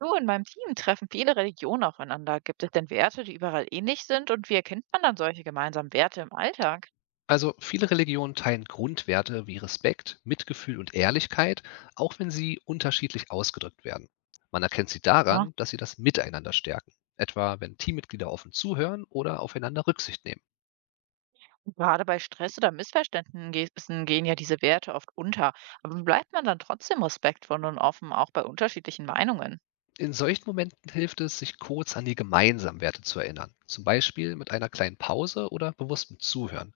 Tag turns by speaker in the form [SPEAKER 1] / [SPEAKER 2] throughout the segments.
[SPEAKER 1] Du, in meinem Team treffen viele Religionen aufeinander. Gibt es denn Werte, die überall ähnlich sind? Und wie erkennt man dann solche gemeinsamen Werte im Alltag?
[SPEAKER 2] Also viele Religionen teilen Grundwerte wie Respekt, Mitgefühl und Ehrlichkeit, auch wenn sie unterschiedlich ausgedrückt werden. Man erkennt sie
[SPEAKER 1] Ja,
[SPEAKER 2] daran, dass sie das Miteinander stärken, etwa wenn Teammitglieder offen zuhören oder aufeinander Rücksicht nehmen.
[SPEAKER 1] gerade bei Stress oder Missverständnissen gehen ja diese Werte oft unter. Aber wie bleibt man dann trotzdem respektvoll und offen, auch bei unterschiedlichen Meinungen?
[SPEAKER 2] In solchen Momenten hilft es, sich kurz an die gemeinsamen Werte zu erinnern, zum Beispiel mit einer kleinen Pause oder bewusstem Zuhören.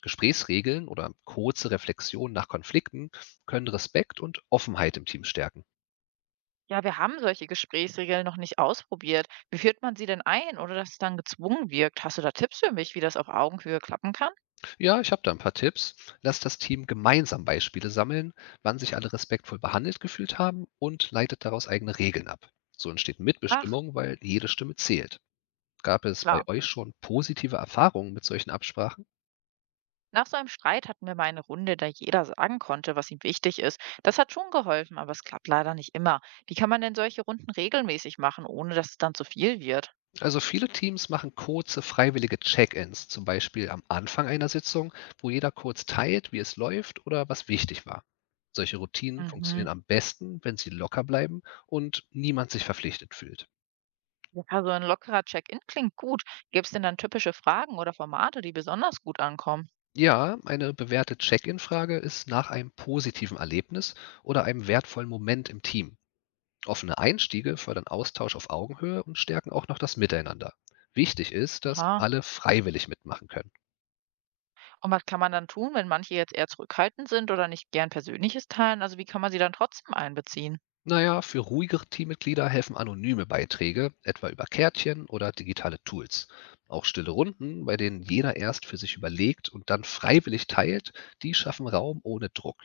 [SPEAKER 2] Gesprächsregeln oder kurze Reflexionen nach Konflikten können Respekt und Offenheit im Team stärken.
[SPEAKER 1] Ja, wir haben solche Gesprächsregeln noch nicht ausprobiert. Wie führt man sie denn ein, ohne dass es dann gezwungen wirkt? Hast du da Tipps für mich, wie das auf Augenhöhe klappen kann?
[SPEAKER 2] Ja, ich habe da ein paar Tipps. Lasst das Team gemeinsam Beispiele sammeln, wann sich alle respektvoll behandelt gefühlt haben und leitet daraus eigene Regeln ab. So entsteht
[SPEAKER 1] Ach,
[SPEAKER 2] Mitbestimmung, weil jede Stimme zählt. Gab es bei
[SPEAKER 1] klar.
[SPEAKER 2] euch schon positive Erfahrungen mit solchen Absprachen?
[SPEAKER 1] Nach so einem Streit hatten wir mal eine Runde, da jeder sagen konnte, was ihm wichtig ist. Das hat schon geholfen, aber es klappt leider nicht immer. Wie kann man denn solche Runden regelmäßig machen, ohne dass es dann zu viel wird?
[SPEAKER 2] Also viele Teams machen kurze freiwillige Check-ins, zum Beispiel am Anfang einer Sitzung, wo jeder kurz teilt, wie es läuft oder was wichtig war. Solche Routinen
[SPEAKER 1] Mhm.
[SPEAKER 2] funktionieren am besten, wenn sie locker bleiben und niemand sich verpflichtet fühlt.
[SPEAKER 1] Ja, so ein lockerer Check-in klingt gut. Gibt es denn dann typische Fragen oder Formate, die besonders gut ankommen?
[SPEAKER 2] Ja, eine bewährte Check-in-Frage ist nach einem positiven Erlebnis oder einem wertvollen Moment im Team. Offene Einstiege fördern Austausch auf Augenhöhe und stärken auch noch das Miteinander. Wichtig ist, dass
[SPEAKER 1] Aha.
[SPEAKER 2] alle freiwillig mitmachen können.
[SPEAKER 1] Und was kann man dann tun, wenn manche jetzt eher zurückhaltend sind oder nicht gern Persönliches teilen? Also wie kann man sie dann trotzdem einbeziehen?
[SPEAKER 2] Naja, für ruhigere Teammitglieder helfen anonyme Beiträge, etwa über Kärtchen oder digitale Tools. Auch stille Runden, bei denen jeder erst für sich überlegt und dann freiwillig teilt, die schaffen Raum ohne Druck.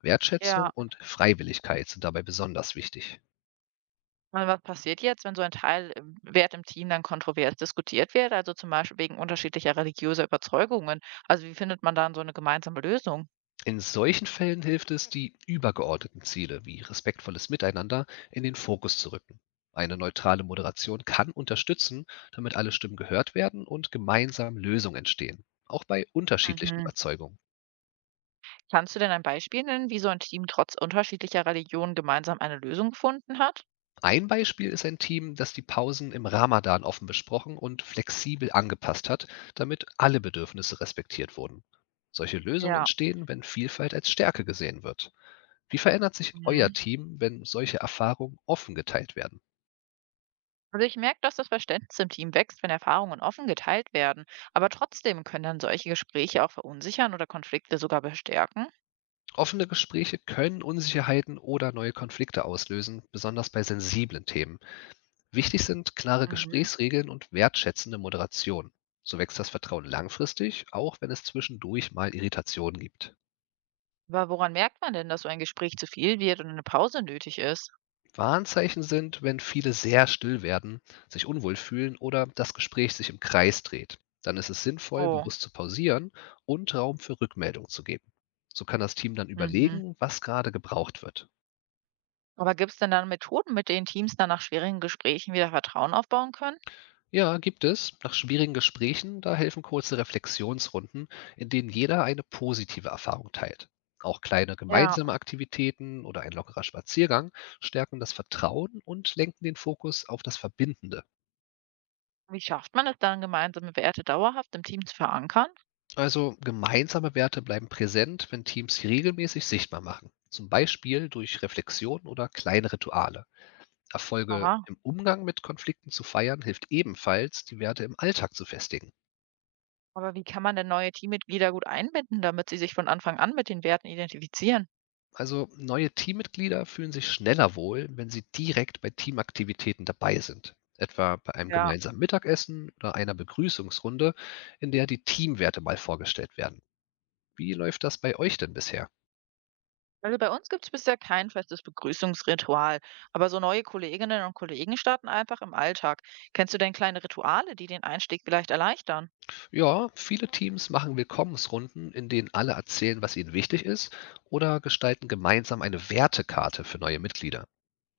[SPEAKER 2] Wertschätzung
[SPEAKER 1] Ja.
[SPEAKER 2] und Freiwilligkeit sind dabei besonders wichtig.
[SPEAKER 1] Und was passiert jetzt, wenn so ein Teil im Wert im Team dann kontrovers diskutiert wird, also zum Beispiel wegen unterschiedlicher religiöser Überzeugungen? Also wie findet man dann so eine gemeinsame Lösung?
[SPEAKER 2] In solchen Fällen hilft es, die übergeordneten Ziele wie respektvolles Miteinander in den Fokus zu rücken. Eine neutrale Moderation kann unterstützen, damit alle Stimmen gehört werden und gemeinsam Lösungen entstehen, auch bei unterschiedlichen
[SPEAKER 1] Mhm.
[SPEAKER 2] Überzeugungen.
[SPEAKER 1] Kannst du denn ein Beispiel nennen, wie so ein Team trotz unterschiedlicher Religionen gemeinsam eine Lösung gefunden hat?
[SPEAKER 2] Ein Beispiel ist ein Team, das die Pausen im Ramadan offen besprochen und flexibel angepasst hat, damit alle Bedürfnisse respektiert wurden. Solche Lösungen
[SPEAKER 1] Ja.
[SPEAKER 2] entstehen, wenn Vielfalt als Stärke gesehen wird. Wie verändert sich euer
[SPEAKER 1] Mhm.
[SPEAKER 2] Team, wenn solche Erfahrungen offen geteilt werden?
[SPEAKER 1] Also ich merke, dass das Verständnis im Team wächst, wenn Erfahrungen offen geteilt werden. Aber trotzdem können dann solche Gespräche auch verunsichern oder Konflikte sogar bestärken.
[SPEAKER 2] Offene Gespräche können Unsicherheiten oder neue Konflikte auslösen, besonders bei sensiblen Themen. Wichtig sind klare
[SPEAKER 1] Mhm.
[SPEAKER 2] Gesprächsregeln und wertschätzende Moderation. So wächst das Vertrauen langfristig, auch wenn es zwischendurch mal Irritationen gibt.
[SPEAKER 1] Aber woran merkt man denn, dass so ein Gespräch zu viel wird und eine Pause nötig ist?
[SPEAKER 2] Warnzeichen sind, wenn viele sehr still werden, sich unwohl fühlen oder das Gespräch sich im Kreis dreht. Dann ist es sinnvoll,
[SPEAKER 1] Oh.
[SPEAKER 2] bewusst zu pausieren und Raum für Rückmeldung zu geben. So kann das Team dann
[SPEAKER 1] Mhm.
[SPEAKER 2] überlegen, was gerade gebraucht wird.
[SPEAKER 1] Aber gibt es denn dann Methoden, mit denen Teams dann nach schwierigen Gesprächen wieder Vertrauen aufbauen können?
[SPEAKER 2] Ja, gibt es. Nach schwierigen Gesprächen, da helfen kurze Reflexionsrunden, in denen jeder eine positive Erfahrung teilt. Auch kleine
[SPEAKER 1] Ja,
[SPEAKER 2] gemeinsame Aktivitäten oder ein lockerer Spaziergang stärken das Vertrauen und lenken den Fokus auf das Verbindende.
[SPEAKER 1] wie schafft man es dann, gemeinsame Werte dauerhaft im Team zu verankern?
[SPEAKER 2] Also gemeinsame Werte bleiben präsent, wenn Teams sie regelmäßig sichtbar machen. Zum Beispiel durch Reflexion oder kleine Rituale. Erfolge
[SPEAKER 1] Aha.
[SPEAKER 2] im Umgang mit Konflikten zu feiern hilft ebenfalls, die Werte im Alltag zu festigen.
[SPEAKER 1] Aber wie kann man denn neue Teammitglieder gut einbinden, damit sie sich von Anfang an mit den Werten identifizieren?
[SPEAKER 2] Also neue Teammitglieder fühlen sich schneller wohl, wenn sie direkt bei Teamaktivitäten dabei sind, etwa bei einem
[SPEAKER 1] Ja,
[SPEAKER 2] gemeinsamen Mittagessen oder einer Begrüßungsrunde, in der die Teamwerte mal vorgestellt werden. Wie läuft das bei euch denn bisher?
[SPEAKER 1] also bei uns gibt es bisher kein festes Begrüßungsritual, aber so neue Kolleginnen und Kollegen starten einfach im Alltag. Kennst du denn kleine Rituale, die den Einstieg vielleicht erleichtern?
[SPEAKER 2] Ja, viele Teams machen Willkommensrunden, in denen alle erzählen, was ihnen wichtig ist, oder gestalten gemeinsam eine Wertekarte für neue Mitglieder.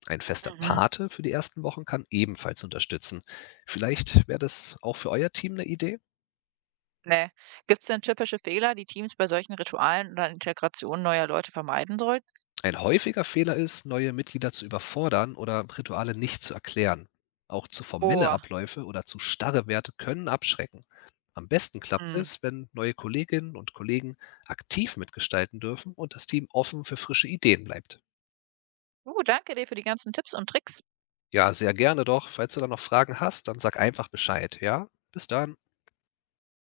[SPEAKER 2] Ein fester
[SPEAKER 1] Mhm.
[SPEAKER 2] Pate für die ersten Wochen kann ebenfalls unterstützen. Vielleicht wäre das auch für euer Team eine Idee?
[SPEAKER 1] Nee. Gibt es denn typische Fehler, die Teams bei solchen Ritualen oder Integrationen neuer Leute vermeiden sollten?
[SPEAKER 2] Ein häufiger Fehler ist, neue Mitglieder zu überfordern oder Rituale nicht zu erklären. Auch zu formelle
[SPEAKER 1] Oh,
[SPEAKER 2] Abläufe oder zu starre Werte können abschrecken. Am besten klappt
[SPEAKER 1] hm.
[SPEAKER 2] es, wenn neue Kolleginnen und Kollegen aktiv mitgestalten dürfen und das Team offen für frische Ideen bleibt.
[SPEAKER 1] Du, danke dir für die ganzen Tipps und Tricks.
[SPEAKER 2] Ja, sehr gerne doch. Falls du da noch Fragen hast, dann sag einfach Bescheid. Ja, bis dann.